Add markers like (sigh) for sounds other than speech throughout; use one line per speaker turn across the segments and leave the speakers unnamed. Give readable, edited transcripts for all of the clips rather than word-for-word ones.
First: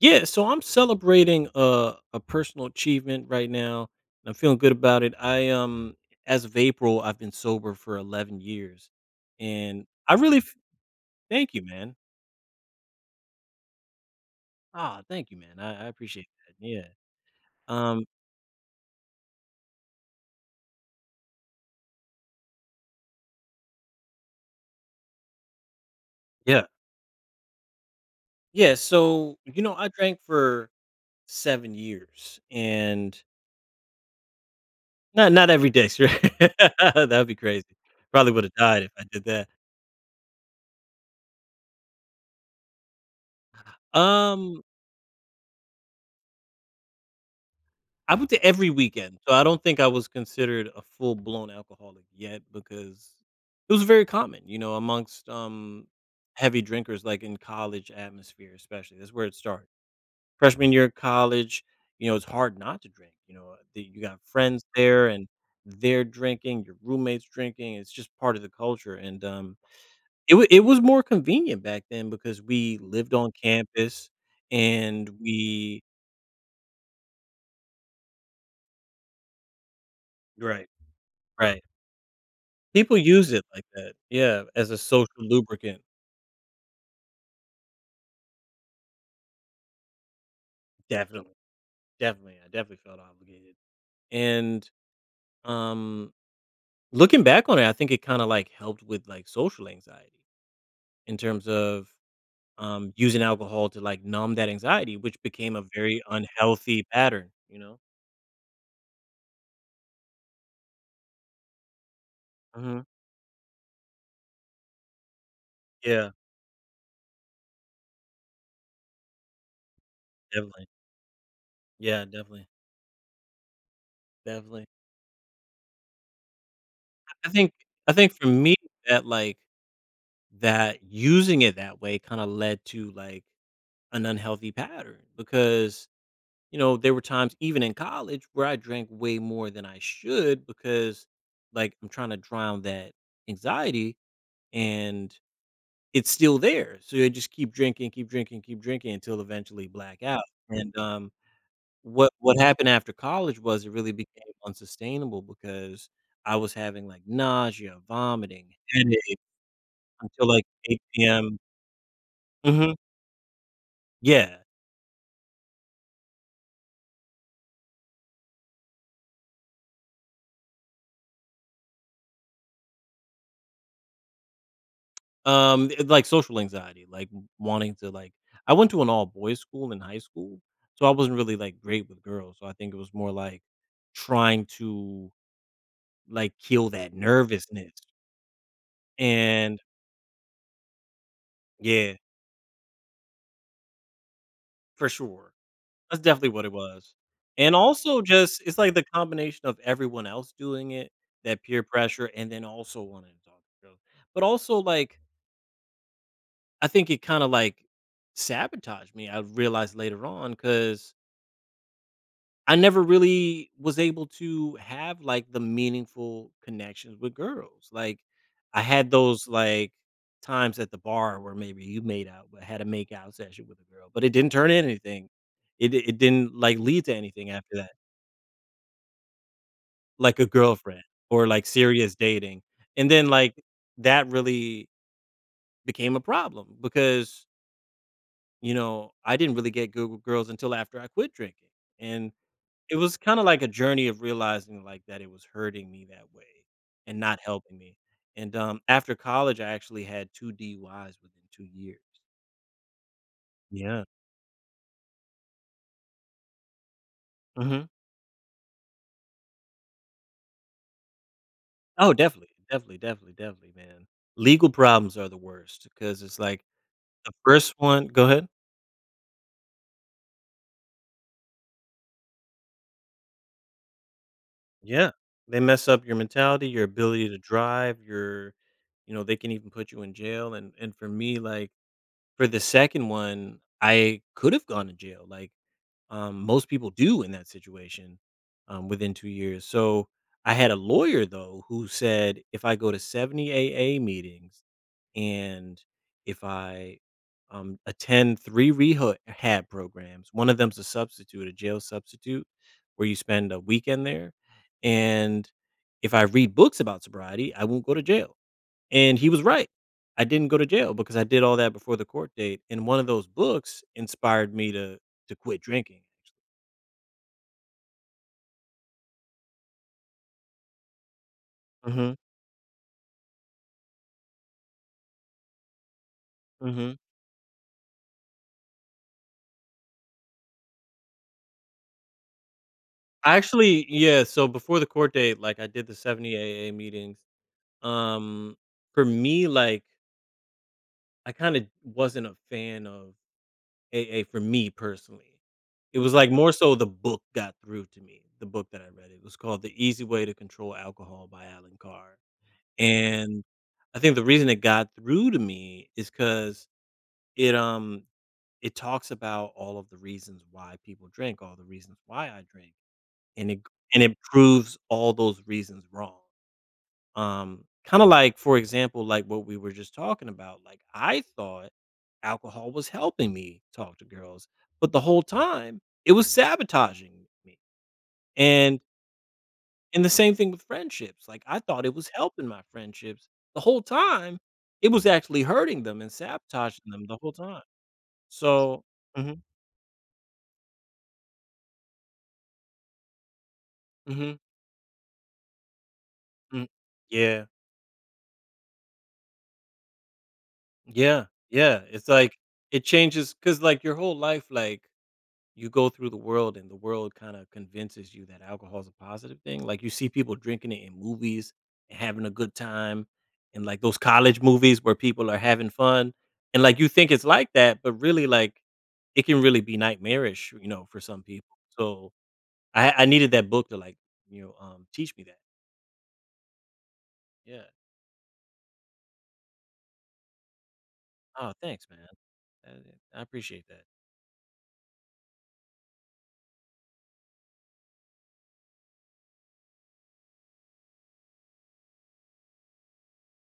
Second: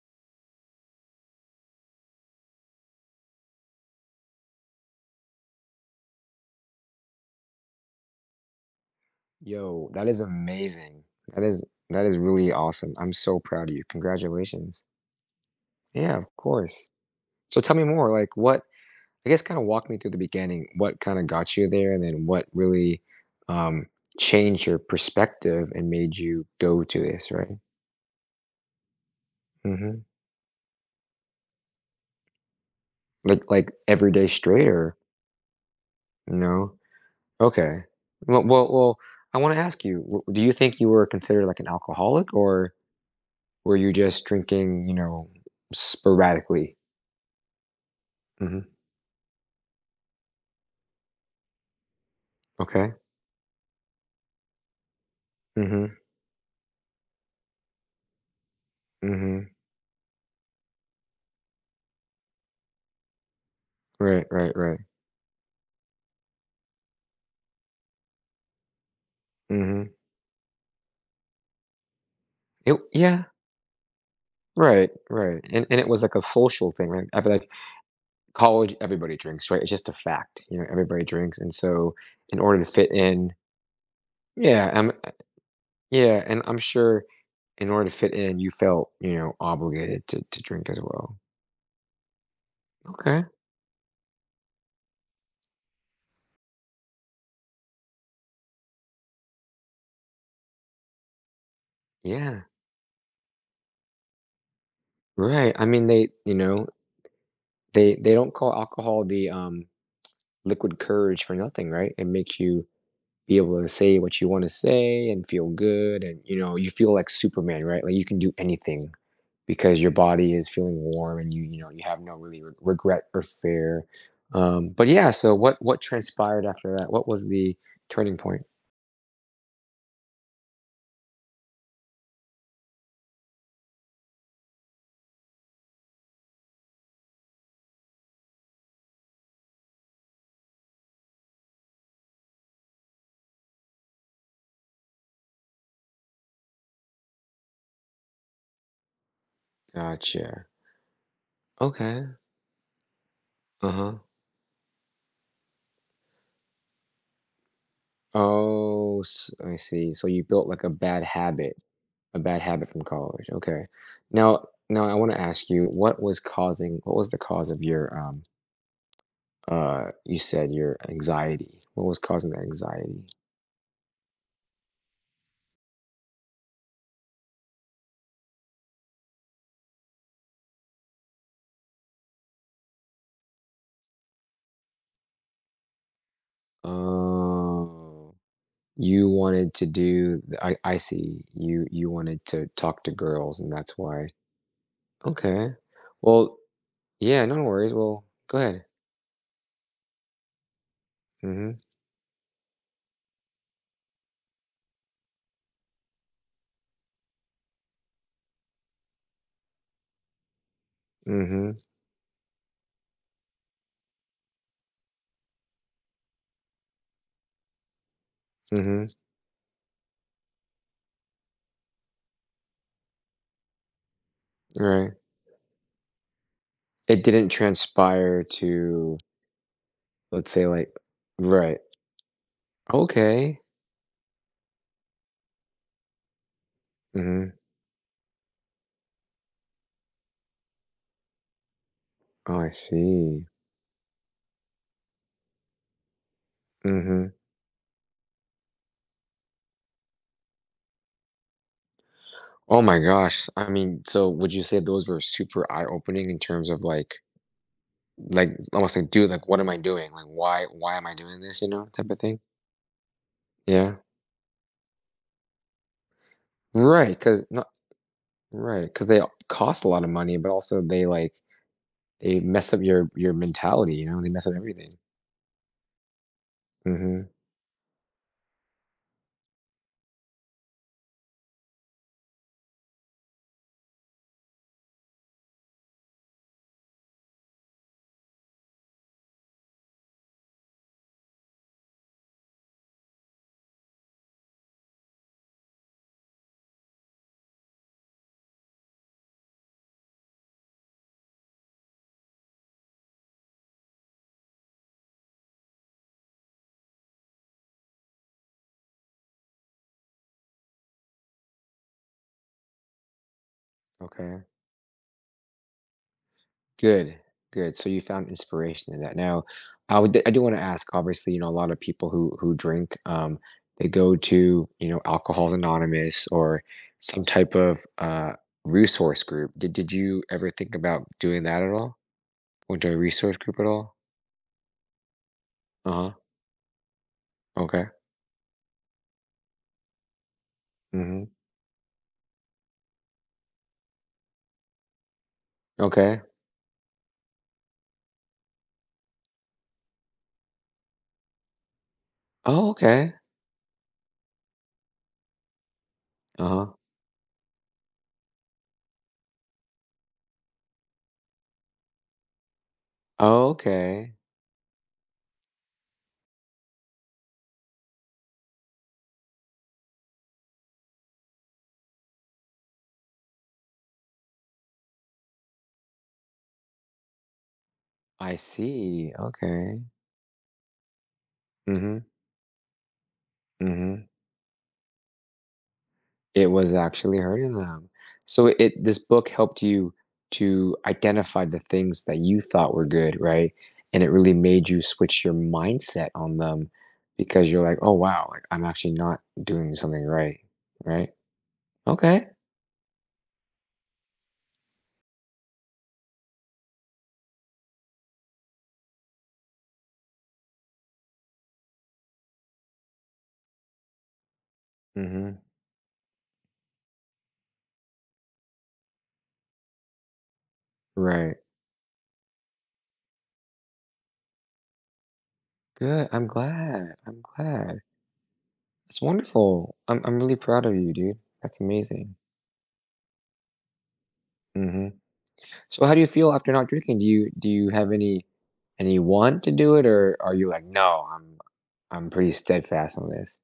Yeah, so I'm celebrating a personal achievement right now, and I'm feeling good about it. I As of April, I've been sober for 11 years, and
Yo, that is amazing. That
thank you,
is
man.
that is really awesome. I'm so proud of you. Congratulations.
Ah, thank you, man. I
Yeah, of
appreciate that. Yeah.
course. So tell me
Um.
more, like what I guess kind of walk me through the beginning, what kind of got you there and then what really um changed your perspective and made you
Yeah.
go to this, right?
Yeah. So I
Hmm.
drank for 7 years, and
Like every day straight or
not every day. (laughs) Sure.
no?
That'd be crazy.
Okay.
Probably
Well,
would have
well,
died if
well,
I did
I
that.
want to ask you, do you think you were considered like an alcoholic or were you just
Um.
drinking, you know, sporadically?
I went to
Mm-hmm.
every weekend, so I don't think I was considered a full-blown alcoholic yet
Okay.
because it was very common, amongst,
Mhm.
heavy drinkers, like, in college atmosphere especially, that's where it
Mhm.
started. Freshman year of college, it's hard not to drink, the you got
Right, right,
friends
right.
there and they're drinking, your roommate's drinking, it's just part of the culture, and,
Mm. Mhm.
it was more convenient back then because we
It
lived
Yeah.
on campus
Right,
and
right. And
we—
it was like a social thing, right? I feel like college, everybody drinks, right? It's just a fact. You know,
Right,
everybody drinks. And
right.
so in order to fit
People
in,
use it like that. Yeah,
yeah,
as a
I'm
social lubricant.
yeah, and I'm sure in order to fit in, you felt, you know, obligated to drink as well.
Definitely, definitely. I definitely felt
Okay.
obligated. And, um, looking back on it, I think it kinda, like, helped with, like, social anxiety in terms of,
Yeah.
using alcohol to, like, numb that anxiety, which
Right.
became a
I mean,
very
they, you know,
unhealthy pattern, you know?
they don't call alcohol the liquid courage for nothing, right? It makes you
Mhm.
be able to say what you want to say and feel good,
Yeah,
and you know, you feel like Superman, right? Like you can do anything because your body is
definitely.
feeling warm and you know you have
Yeah,
no really
definitely,
regret or fear.
definitely.
But yeah, so what transpired after that? What was
I think
the
I think
turning
for
point?
me that, like, that using it that way kinda led to, like, an unhealthy pattern because there were times even in college where I drank way more than I should because like I'm trying to drown that anxiety and it's still there. So I just keep drinking, keep drinking, keep drinking until eventually black out.
Gotcha.
And what
Okay.
what happened after college was it really
Uh-huh.
became unsustainable because I was having like nausea, vomiting, headache
I see, so you
until like
built like a bad
8 p.m.
habit, a bad habit
Hmm.
from college. Okay.
Yeah.
Now I want to ask you, what was causing, what was the cause of your you said your anxiety? What was causing the anxiety?
It like, social anxiety, like, w wanting to, like, I went to an all-boys school in high school, so I wasn't really, like, great with girls, so I think it was more like trying to, like, kill that nervousness,
Oh, you wanted
and—
to do I see, you
Yeah,
wanted to talk to girls, and that's why.
for sure.
Okay.
That's definitely
Well,
what it was.
yeah, no
And
worries.
also
Well, go
just it's
ahead.
like the combination of everyone else doing it, that
Mm-hmm.
peer pressure, and then also wanting to talk to girls. But also, like, I think it kinda, like, sabotaged me, I realized later on because.
Mm-hmm.
I never really was able to have, like, the meaningful connections with girls, like, I
Mm-hmm.
had those, like, times at the bar where maybe you made out, but had a make out session with a girl, but it didn't turn into
Right.
anything. It didn't, like, lead to
It didn't
anything after that,
transpire to,
like a
let's say, like,
girlfriend or, like,
right.
serious dating, and then,
Okay.
like, that really became a problem because,
Mm-hmm.
I didn't really get good with girls until after I quit drinking, and
Oh, I
it was kinda
see.
like a journey of realizing, like, that it was hurting me that way and
Mm-hmm.
not helping me, and, after college, I actually had 2 DUIs within 2 years.
Oh my gosh. I mean,
Yeah.
so would you say those were super eye-opening in terms of like
Mhm.
like it's almost like, dude, like what am I doing? Like why am I doing this, you know, type
Oh,
of thing?
definitely, definitely, definitely, definitely,
Yeah.
man. Legal problems are the worst because it's like
Right,
the
because not,
first one— Go ahead.
right because they cost a lot of money, but also they like they mess up your mentality, you know, they mess up everything.
Yeah. They mess up your mentality, your
Hmm.
ability to drive, your— they can even put you in jail, and for me, like, for the second one, I could have gone to jail, like. Most people do in that situation, within 2 years. So I had a lawyer though who said if I go to 70 AA meetings and if I attend three rehab programs, one of them's a substitute, a jail substitute, where you spend a weekend there. And if I read books about sobriety, I won't go to jail. And he was right. I didn't go to jail because I did all that before the court date. And one of those books
Okay.
inspired me to quit drinking.
Good, good. So you found inspiration in that. Now I would, I do want to ask, obviously, you know, a lot of people
Mhm,
who drink, they go to, you know, alcohol's anonymous or
mhm.
some type of resource group. Did you ever think about doing that at all? Or to a
I
resource group at
actually
all?
yeah, so before the court date, like, I did the
Uh-huh.
70 AA meetings.
Okay.
Um, for me, like,
Mhm.
I kinda wasn't a fan of AA for me personally. It was,
Okay.
like, more so the book got through to me, the book that I read. It was called The Easy Way to Control Alcohol by Alan Carr,
Oh, okay.
and I think the reason it got through to me is because
Uh-huh.
it, um, it talks about all of the reasons why people drink, all the reasons why I drink. And it and
Okay.
it proves all those reasons wrong. Kinda like, for example, like what we were just talking about, like, I thought alcohol was helping me talk to girls, but the whole time, it was sabotaging me.
I
And
see. Okay.
and the same thing with friendships, like, I thought it
Mhm.
was helping my friendships. The whole
Mhm.
time, it was actually hurting them and
It was
sabotaging them
actually
the whole
hurting
time.
them. So it,
So
this book
mhm,
helped you to identify the things that you thought were good, right? And it really
mhm,
made you switch your mindset on
mm.
them
Yeah,
because you're like, "Oh, wow, like I'm actually not doing something right." Right?
yeah, yeah, it's
Okay.
like, it changes because like, your whole life, like you go through the world and the world kind of convinces you that alcohol is a positive thing. Like you see people drinking it in movies and having a good time and like those college movies where people are
Mhm.
having fun. And like you think it's like that, but really like it can really be nightmarish, for some
Right.
people. So I needed that book to like, teach me that.
Good. I'm glad. I'm
Yeah.
glad. That's wonderful. I'm really proud of you, dude.
Oh,
That's
thanks, man.
amazing.
I appreciate that.
Mhm. So how do you feel after not drinking? Do you have any want to do it, or are you like, "No, I'm pretty steadfast on this."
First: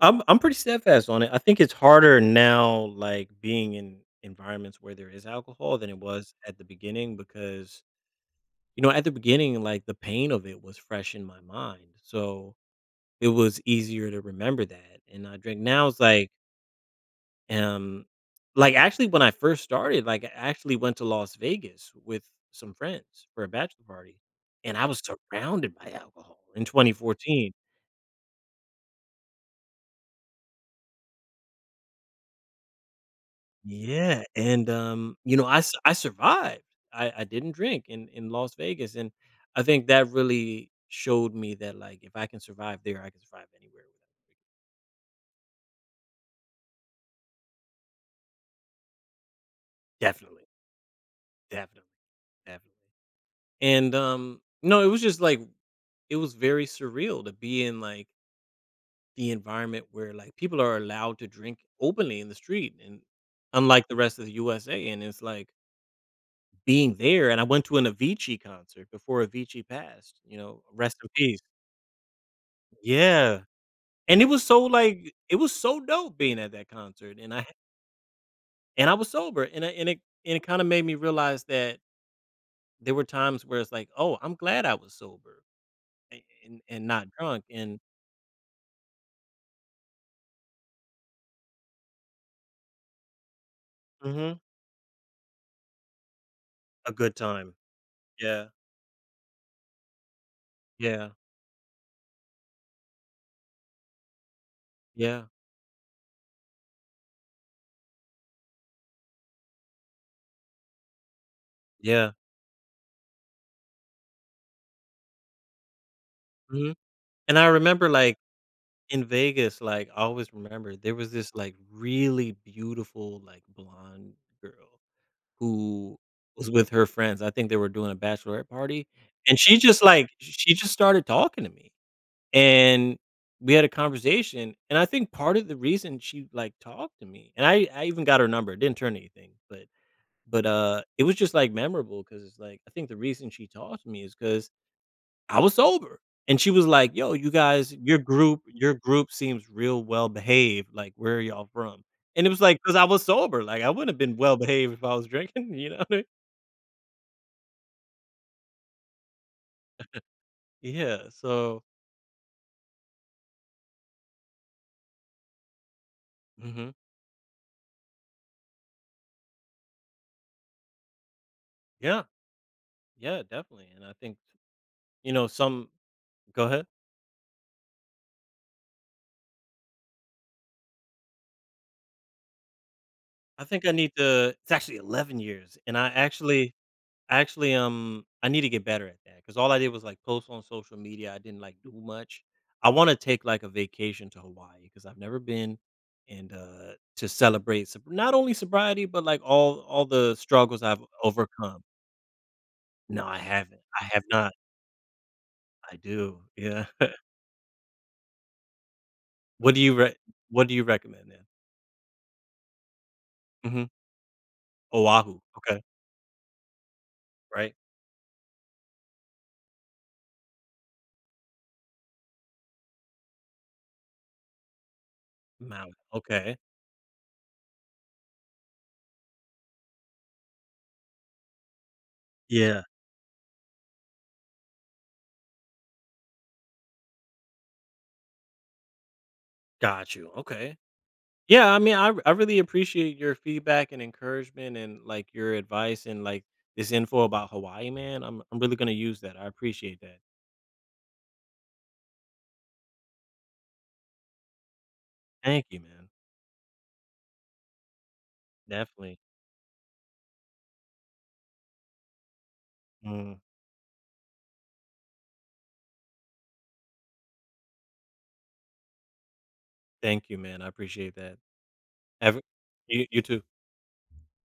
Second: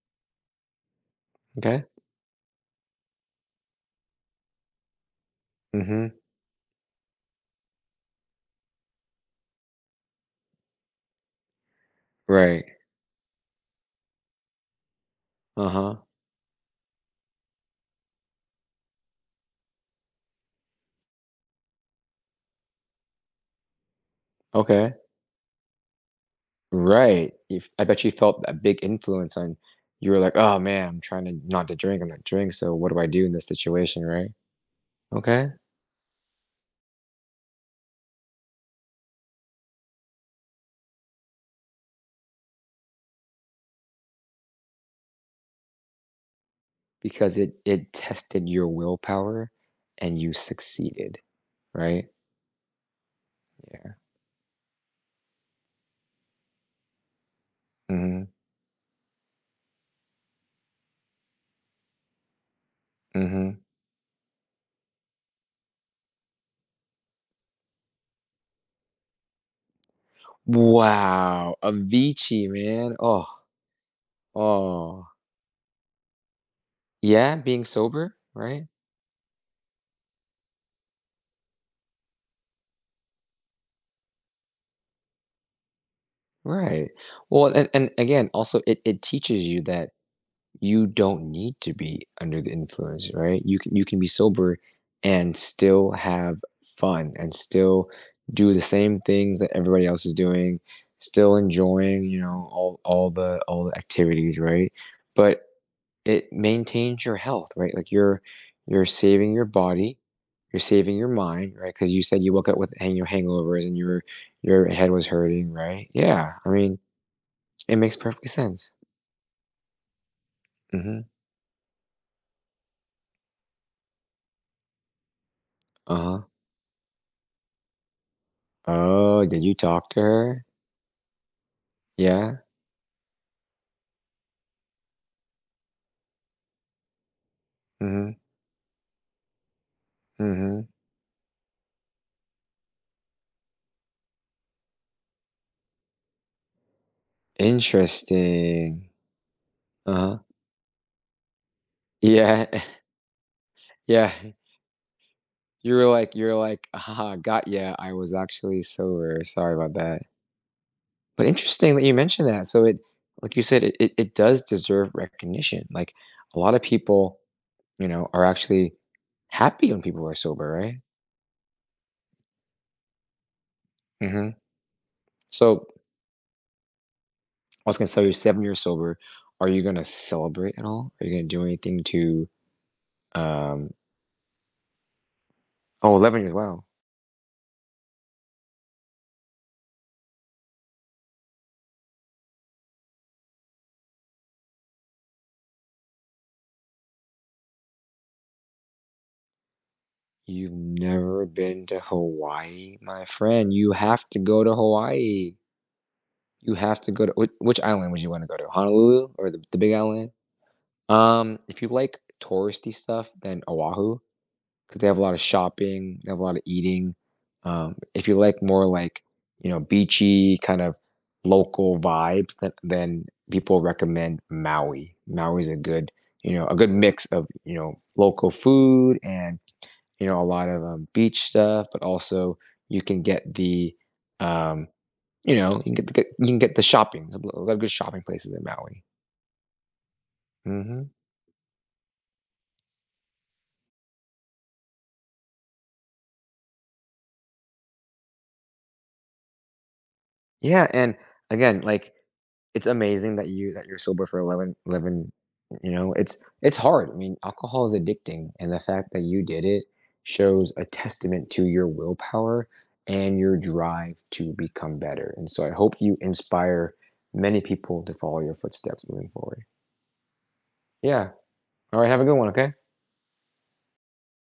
I'm pretty steadfast on it. I think it's
Okay.
harder now, like being in environments where there is alcohol than it
Mhm.
was at the beginning because at the beginning like the pain of it was fresh in my mind, so
Right.
it was easier to remember that. And I drink now
Uh-huh.
it's um like actually when I first started, like I actually went to Las Vegas with some friends for a bachelor party, and I
Okay.
was surrounded by alcohol in
Right.
2014.
If I bet you felt a big influence on, you were like, "Oh, man, I'm trying to not to drink. I'm not drink, so what do I do in this situation?"
Yeah,
Right?
and,
Okay.
I survived. I didn't drink in Las Vegas, and I think that really showed me that, like, if I can survive there, I can survive anywhere without
Because it tested your willpower
drinking.
and you
Definitely,
succeeded,
definitely,
right?
definitely.
Yeah.
And, no, it was just, like it was very surreal to be in, like,
Mhm.
the environment where, like, people are allowed to drink openly in the street and
Mhm.
unlike the rest of the USA, and it's, like, being there and I went to an Avicii concert before Avicii passed, rest in peace.
Wow, Avicii, man. Oh,
Yeah, and it was so,
oh.
like it was so dope being at that concert, and
Yeah,
I
being sober, right?
and I was sober, and it kinda made me realize that there were times where it's like, "Oh, I'm glad I was sober a and
Right.
not drunk,"
Well, and
and
and again, also it teaches you that you don't need to be under the influence, right? You can be
mhm.
sober and still have
A
fun
good
and
time.
still
Yeah,
do the same things that everybody else is doing,
yeah,
still enjoying, you know, all the all the activities, right?
yeah,
But it maintains your health, right? Like you're saving your body, you're saving your mind, right? Because you
yeah,
said you woke up with hang your hangovers and your head was hurting, right? Yeah, I
mhm,
mean
and I
it
remember,
makes
like,
perfect sense.
in Vegas, like, I always remember there
Mm-hmm.
was this, like, really beautiful, like, blonde girl
Uh
who
huh.
was with her friends. I think they were doing a bachelorette party,
Oh,
and
did you talk to
like
her?
she just started talking to me,
Yeah.
and we had a conversation, and I think part of the reason she, like, talked to me and I even
Mm-hmm.
got her number, it didn't turn anything, but
Mm-hmm.
it was just, like, memorable because it's, like, I think the reason she talked to me is because I was sober, and she was like, "Yo, your group your
Interesting.
group seems real well
Uh-huh.
behaved, like, where are y'all from?" And it was
Yeah.
like because I
(laughs)
was sober, like, I wouldn't have
Yeah.
been well behaved if I was drinking, (laughs) you
You were
know?
like, you are like, ah, got ya. I was actually sober. Sorry about that.
Yeah.
But
So,
interesting that you mentioned that. So it, like you said, it does deserve recognition. Like a lot of
mhm.
people, you know, are actually happy when people are sober, right?
Yeah. Yeah, definitely. And I think,
Hmm. So
some— go ahead.
I was gonna tell you, 7 years sober. Are you gonna celebrate at all? Are you gonna do anything to?
I think I
Um,
need to— it's actually 11 years, and I
oh, 11 years.
actually
Wow,
I actually um I need to get better at that cuz all I did was like post on social media. I didn't like do much. I want to take like a vacation to Hawaii cuz I've never been, and to celebrate not only sobriety but like all the
you've
struggles I've
never
overcome.
been to Hawaii, my
No, I
friend.
haven't.
You
I have
have to
not.
go to Hawaii.
I do.
You
Yeah.
have to go
(laughs)
to which island would you want to go to? Honolulu or
what
the
do
Big
you re-
Island?
what do you recommend then?
If you like touristy stuff, then
Mm-hmm.
Oahu, because they have a lot of
Oahu, okay,
shopping, they have a lot of eating.
right?
If you like more like, you know, beachy kind of local vibes, then people recommend Maui. Maui's a
Maui,
good, you
okay.
know, a good mix of, you know, local food and, you know, a lot of beach stuff, but also
Yeah,
you can get the, um, you know, you can get the good, you can get the shopping. There's a lot of good shopping places in Maui.
got you, okay.
Hmm.
Yeah, I mean, I really appreciate your feedback and encouragement and, like, your advice and, like, this info about Hawaii, man. I'm really gonna use that, I appreciate that.
Yeah, and again, like it's amazing that you're sober for 11,
Thank you,
you
man.
know, it's hard. I mean, alcohol is addicting, and the fact
Definitely.
that you did it shows a testament to your willpower
Mm,
and your drive to become better. And so I hope you inspire many people to follow your footsteps moving forward.
Thank you, man, I appreciate
Yeah,
that.
all right, have a good
Have
one. Okay.
You you too.